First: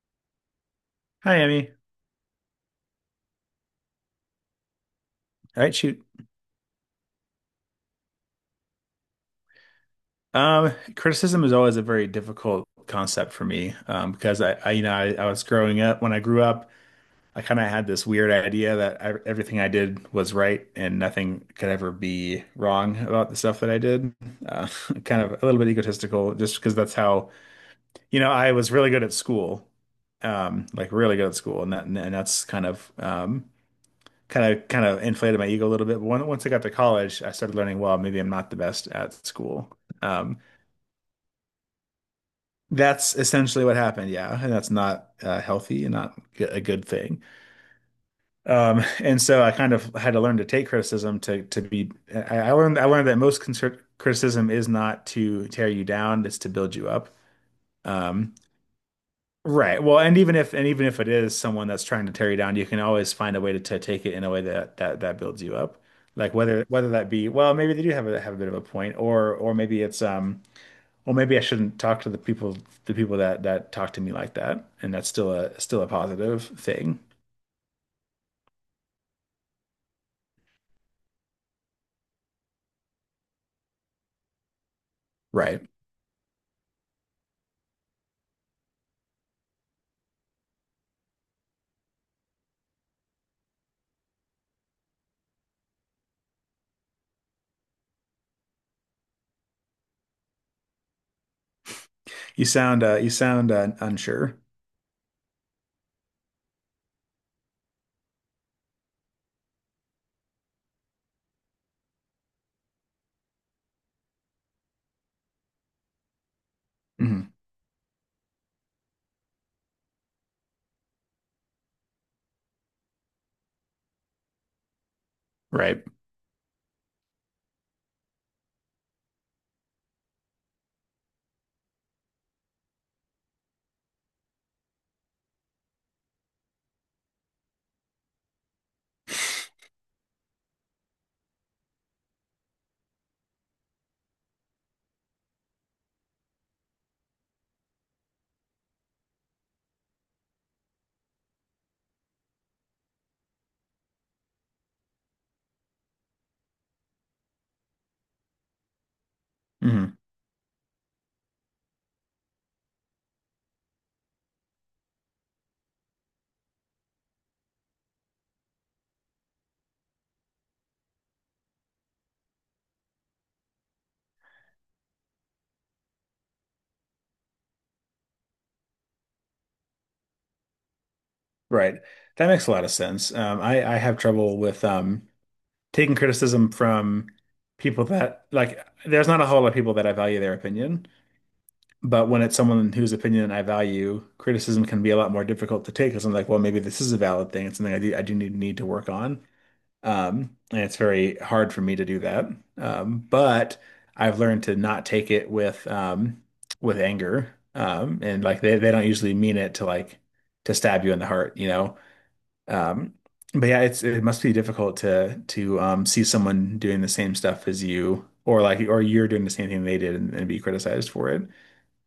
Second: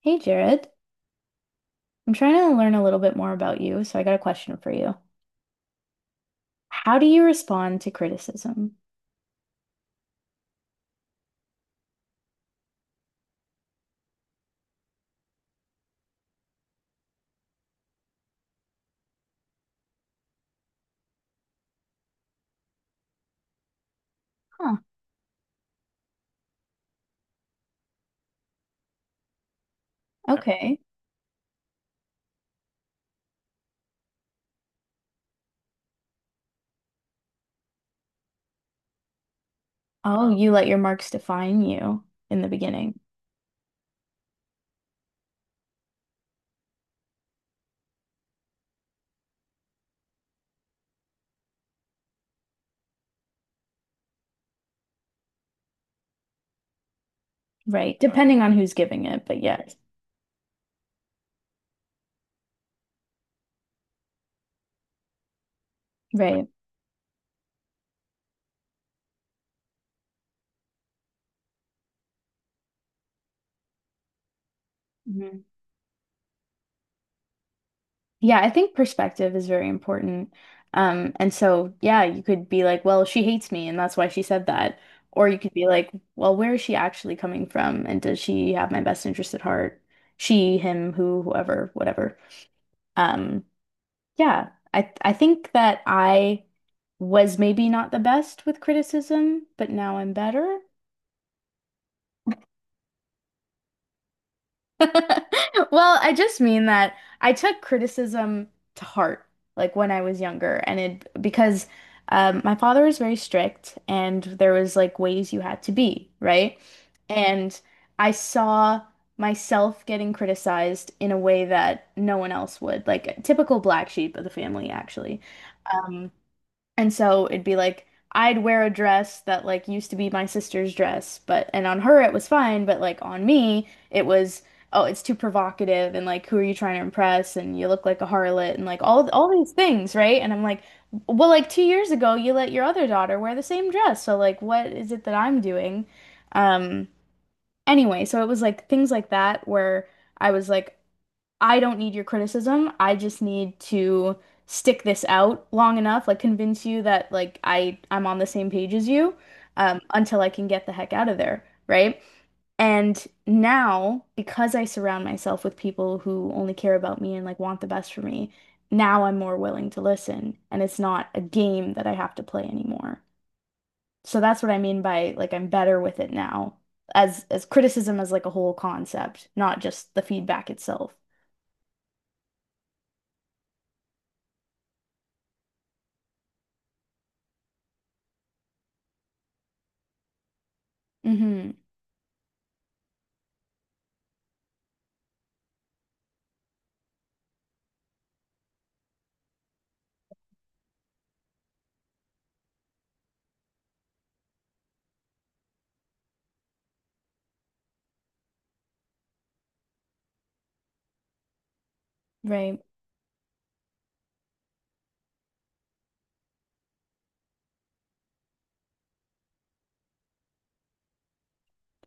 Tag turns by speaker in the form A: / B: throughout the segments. A: Hey Jared,
B: Hi, Emmy.
A: I'm trying to learn a little bit more about you, so I got a question for you.
B: All right, shoot.
A: How do you respond to criticism?
B: Criticism is always a very difficult concept for me because you know, I was growing up. I kind of had this weird idea that everything I did was right and nothing could ever be wrong about the stuff that I did. Uh,
A: Huh,
B: Kind of a little bit egotistical, just because that's how I was really good at school,
A: okay.
B: like really good at school, and and that's kind of inflated my ego a little bit. Once I got to college, I started learning, well, maybe I'm not the best at school.
A: Oh,
B: Um,
A: you let your marks define you in the beginning,
B: that's essentially what happened, yeah, and that's not healthy and not a good thing. And so I kind of had to learn to take criticism to be. I learned that most concert criticism is not to tear you down; it's to build you up.
A: right?
B: Um,
A: Depending on who's giving it, but yes,
B: Right. Well, and even if it is someone that's trying to tear you down, you can always find a way to take it in a way that builds you up. Like
A: right.
B: whether that be, well, maybe they do have a bit of a point, or maybe it's well, maybe I shouldn't talk to the people that talk to me like that, and that's
A: Mhm.
B: still a positive thing.
A: Yeah, I think perspective is very important. And so yeah, you could be like, well, she hates me and that's why she said that. Or you could
B: Right.
A: be like, well, where is she actually coming from? And does she have my best interest at heart? She, him, who, whoever, whatever. Um, Yeah, I think that I was maybe not the best with criticism, but now I'm better.
B: You sound unsure.
A: Well, I just mean that I took criticism to heart, like when I was younger, and it because my father was very strict, and there was like ways you had to be, right?
B: Mhm.
A: And I saw myself getting criticized in a way that no one else would, like a typical black sheep of the family, actually.
B: Right.
A: Um, And so it'd be like I'd wear a dress that like used to be my sister's dress, but and on her it was fine, but like on me it was oh, it's too provocative and like who are you trying to impress and you look like a harlot and like all these things, right? And I'm like, well, like 2 years ago you let your other daughter wear the same dress, so like what is it that I'm doing? Um, anyway, so it was like things like that where I was like I don't need your criticism. I just need to stick this out long enough, like convince you that like I'm on the same page as you,
B: Hmm.
A: until I can get the heck out of there, right? And now, because I surround myself with people who only care about me and like want the best for me, now I'm more willing to listen, and it's not a game that I have to play anymore. So that's what I mean by like I'm better with it now, as criticism as like a whole concept, not just the feedback itself.
B: Right. That makes a lot of sense. Um, I have trouble with taking criticism from people that there's not a whole lot of people that I value their opinion,
A: Hmm.
B: but when it's someone whose opinion I value, criticism can be a lot more difficult to take because I'm like, well, maybe this is a valid thing. It's something I do need to work on. And it's very hard for me to do that. But I've learned to not take it with anger. And like they don't usually mean it to to stab you in the heart, you know.
A: Right.
B: Um, but yeah, it must be difficult to see someone doing the same stuff as you, or you're doing the same thing they did and be criticized for it.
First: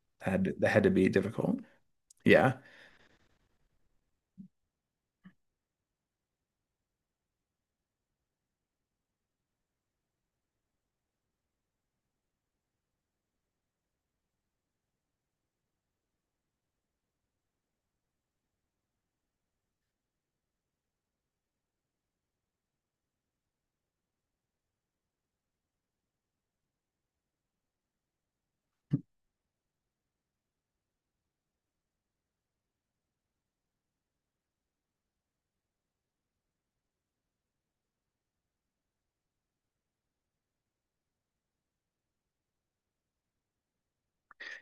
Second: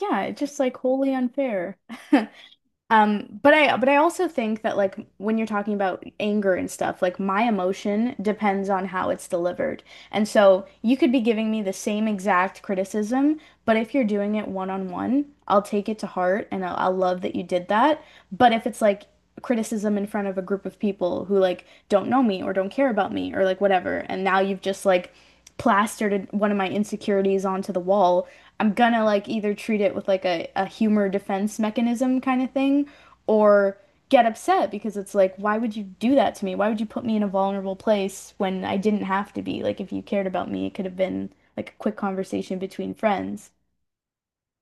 A: Yeah, it's just
B: That
A: like
B: had to be
A: wholly
B: difficult.
A: unfair.
B: Yeah,
A: But I but I also think that like when you're talking about anger and stuff, like my emotion depends on how it's delivered. And so you could be giving me the same exact criticism, but if you're doing it one on one, I'll take it to heart and I'll love that you did that. But if it's like criticism in front of a group of people who like don't know me or don't care about me or like whatever and now you've just like plastered one of my insecurities onto the wall, I'm gonna like either treat it with like a humor defense mechanism kind of thing or get upset because it's like why would you do that to me? Why would you put me in a vulnerable place when I didn't have to be? Like if you cared about me it could have been like a quick conversation between friends.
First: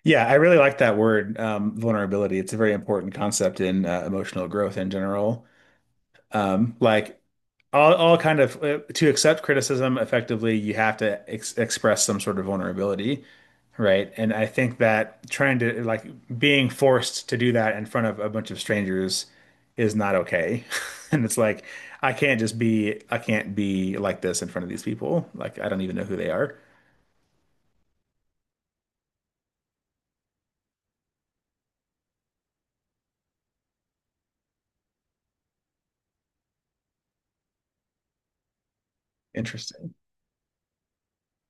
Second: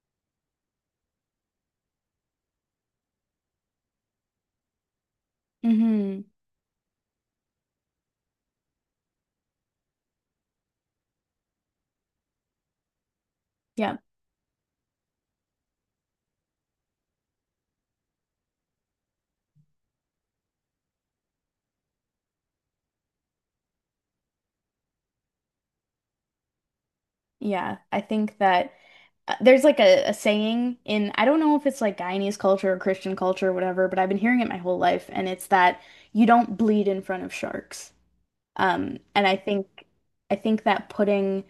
B: yeah, I really like that word, vulnerability. It's a very important concept in emotional growth in general.
A: Mm-hmm.
B: Like all kind of to accept criticism effectively, you have to ex express some sort of vulnerability,
A: Yeah.
B: right? And I think that trying to being forced to do that in front of a bunch of strangers is not okay. And it's like I can't be like this in front of these people. Like I don't even know who they are.
A: Yeah, I think that there's like a saying in, I don't know if it's like Guyanese culture or Christian culture or whatever, but I've been hearing it my whole life, and it's that you don't bleed in front of sharks. And I think
B: Interesting.
A: I think that putting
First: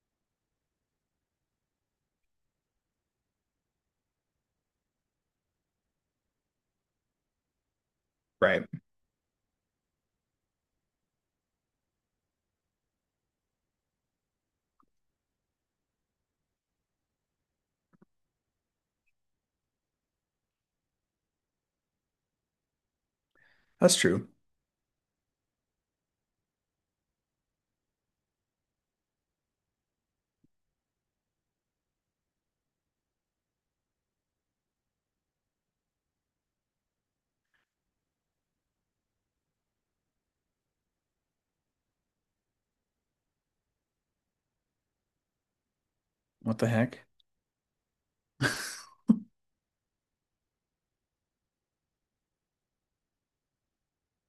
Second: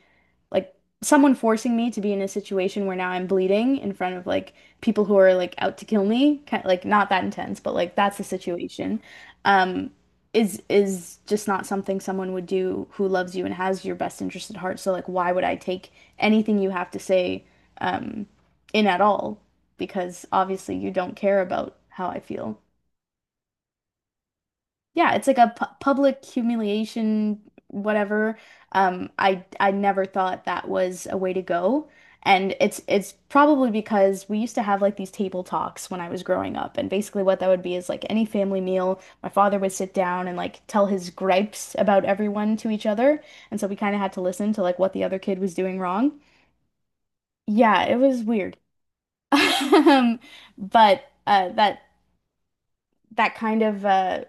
A: like someone forcing me to be in a situation where now I'm bleeding in front of like people who are like out to kill me, kind like not that intense, but like that's the
B: Right.
A: situation. Um, is just not something someone would do who loves you and has your best interest at heart. So like, why would I take anything you have to say, um, in at all? Because obviously you don't care about how I feel.
B: That's true.
A: Yeah, it's like a pu public humiliation, whatever. I never thought that was a way to go. And it's probably because we used to have like these table talks when I was growing up. And basically what that would be is like any family meal, my father would sit down and like tell his gripes about everyone to each other. And so we kind of had to listen to like what the other kid was doing wrong.
B: What the heck?
A: Yeah, it was weird. Um, but that that kind of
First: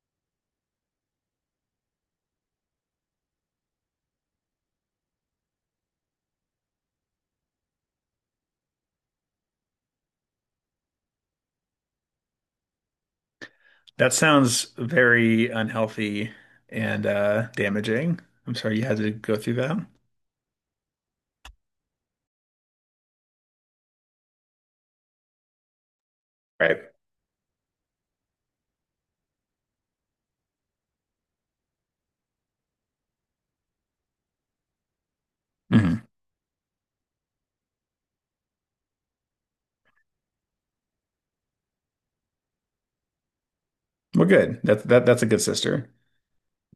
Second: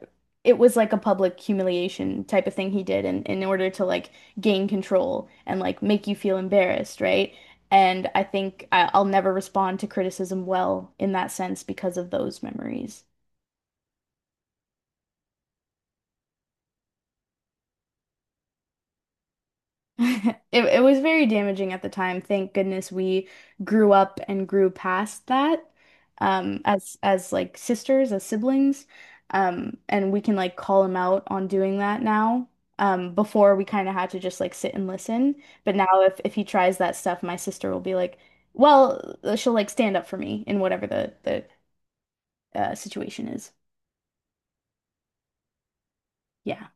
A: it was like a public humiliation type of thing he did in order to like gain control and like make you feel embarrassed, right? And I'll never respond to criticism well in that sense because of those memories.
B: That sounds very unhealthy and damaging. I'm sorry you had to go through that.
A: It was very damaging at the time. Thank goodness we grew up and grew past that,
B: Right.
A: as like sisters, as siblings. And we can like call him out on doing that now. Before we kind of had to just like sit and listen. But now
B: Mhm.
A: if he tries that stuff, my sister will be like, "Well, she'll like stand up for me in whatever the situation is."
B: Well, good. That that's a good sister.
A: Yeah.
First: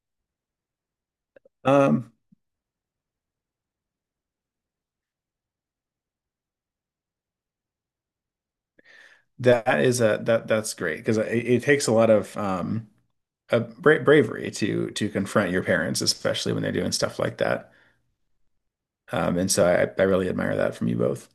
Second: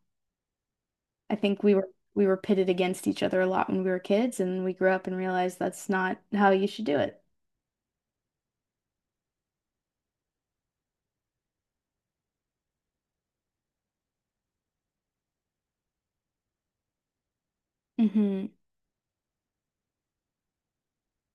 A: I think
B: Um,
A: we were pitted against each other a lot when we were kids and we grew up and realized that's not how you should do it.
B: that is a that that's great because it takes a lot of a bra bravery to confront your parents, especially when they're doing stuff like that.
A: Hmm.
B: And so I really admire that from you both.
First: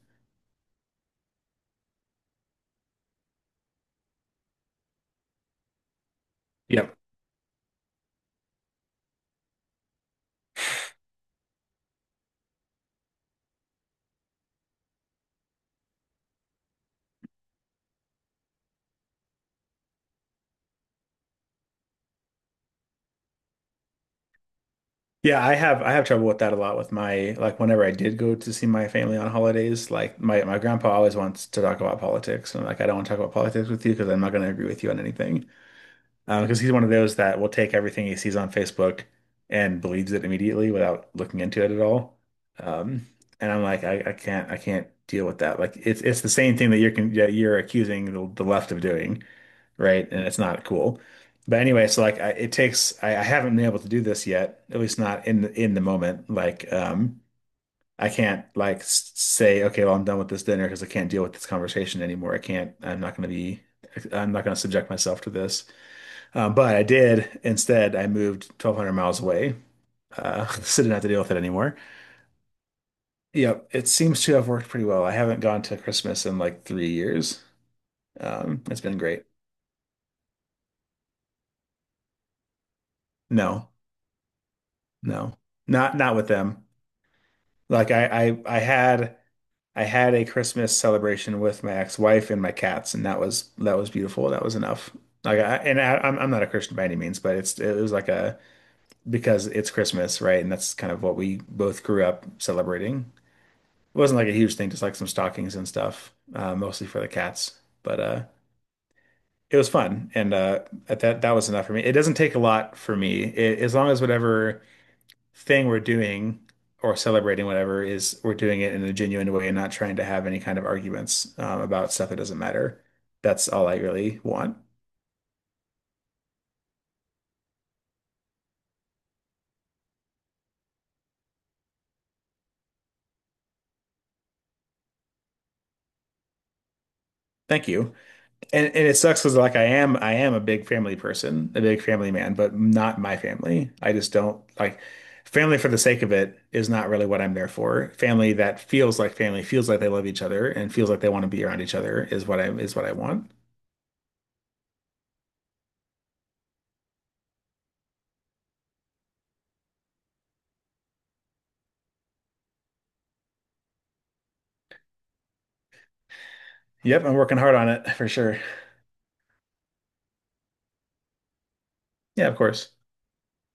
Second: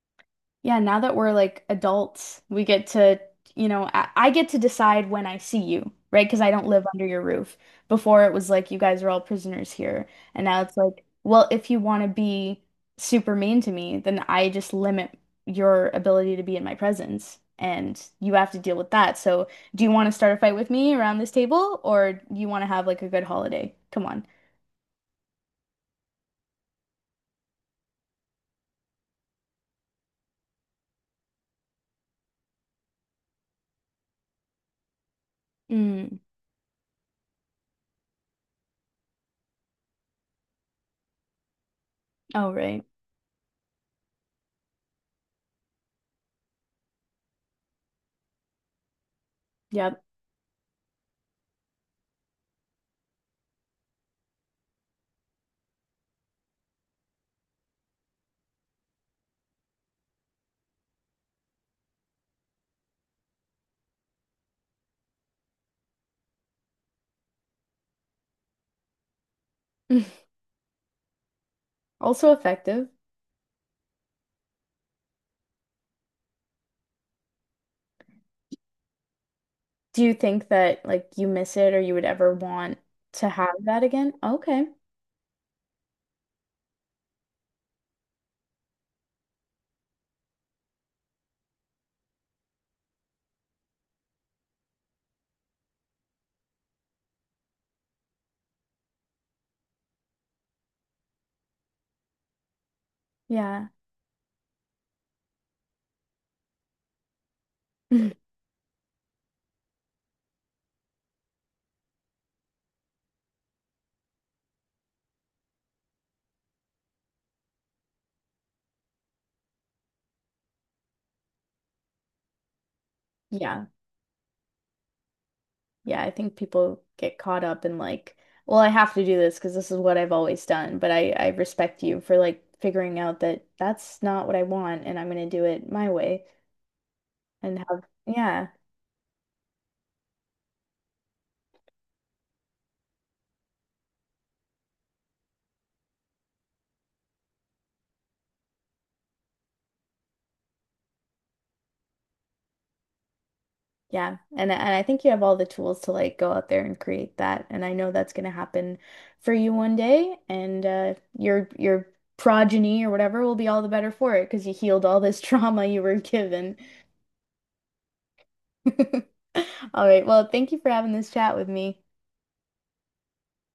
A: Yeah, now that we're like adults, we get to, you know, I get to decide when I see you, right? Because I don't live
B: Yep.
A: under your roof. Before it was like you guys are all prisoners here. And now it's like, well, if you want to be super mean to me, then I just limit your ability to be in my presence. And you have to deal with that. So, do you want to start a fight with me around this table, or you want to have like a good holiday? Come on.
B: Yeah, I have trouble with that a lot with my like whenever I did go to see my family on holidays, like my grandpa always wants to talk about politics, and I'm like I don't want to talk about politics with you because I'm not going to agree with you on anything.
A: Mm.
B: Because he's one of those that will take everything he sees on Facebook and believes it immediately without looking into it at all.
A: Oh, right.
B: Um, and I'm like, I can't deal with that. Like, it's the same thing that you're con that you're accusing the left of doing,
A: Yep.
B: right? And it's not cool. But anyway, so like, it takes. I haven't been able to do this yet, at least not in in the moment. Like, I can't like say, okay, well, I'm done with this dinner because I can't deal with this conversation anymore. I can't. I'm not going to be. I'm not going to subject myself to this. But I did instead. I moved 1,200 miles away, so didn't have to deal with it anymore.
A: Also effective.
B: Yep, it seems to have worked pretty well. I haven't gone to Christmas in like 3 years. It's been great.
A: Do you think that like you miss it or you would ever want to have
B: No,
A: that again? Okay.
B: no, not not with them. Like I had a Christmas celebration with my ex-wife and my cats, and that was beautiful. That was enough. Like I'm not a Christian by any means, but it was like a because it's Christmas, right? And that's kind of what we both grew up celebrating.
A: Yeah.
B: It wasn't like a huge thing, just like some stockings and stuff, mostly for the cats. But it was fun, and that was enough for me. It doesn't take a lot for me, as long as whatever thing we're doing or celebrating whatever is we're doing it in a genuine way and not trying to have any kind of arguments about stuff that doesn't matter. That's
A: Yeah.
B: all I really want.
A: Yeah, I think people get caught up in like, well, I have to do this because this is what I've always done, but I respect you for like figuring out that that's not what I want and I'm going to do it my way and
B: Thank
A: have,
B: you
A: yeah.
B: and it sucks because like I am a big family person, a big family man, but not my family. I just don't like family for the sake of it is not really what I'm there for. Family that feels like family, feels like they love each other and feels like they want to be around each other is what I want.
A: Yeah, and I think you have all the tools to like go out there and create that, and I know that's going to happen for you one day, and your progeny or whatever will be all the better for it because you healed all this trauma you were given.
B: Yep, I'm working hard on it for sure.
A: All right, well, thank you for having this chat with me.
B: Yeah, of course.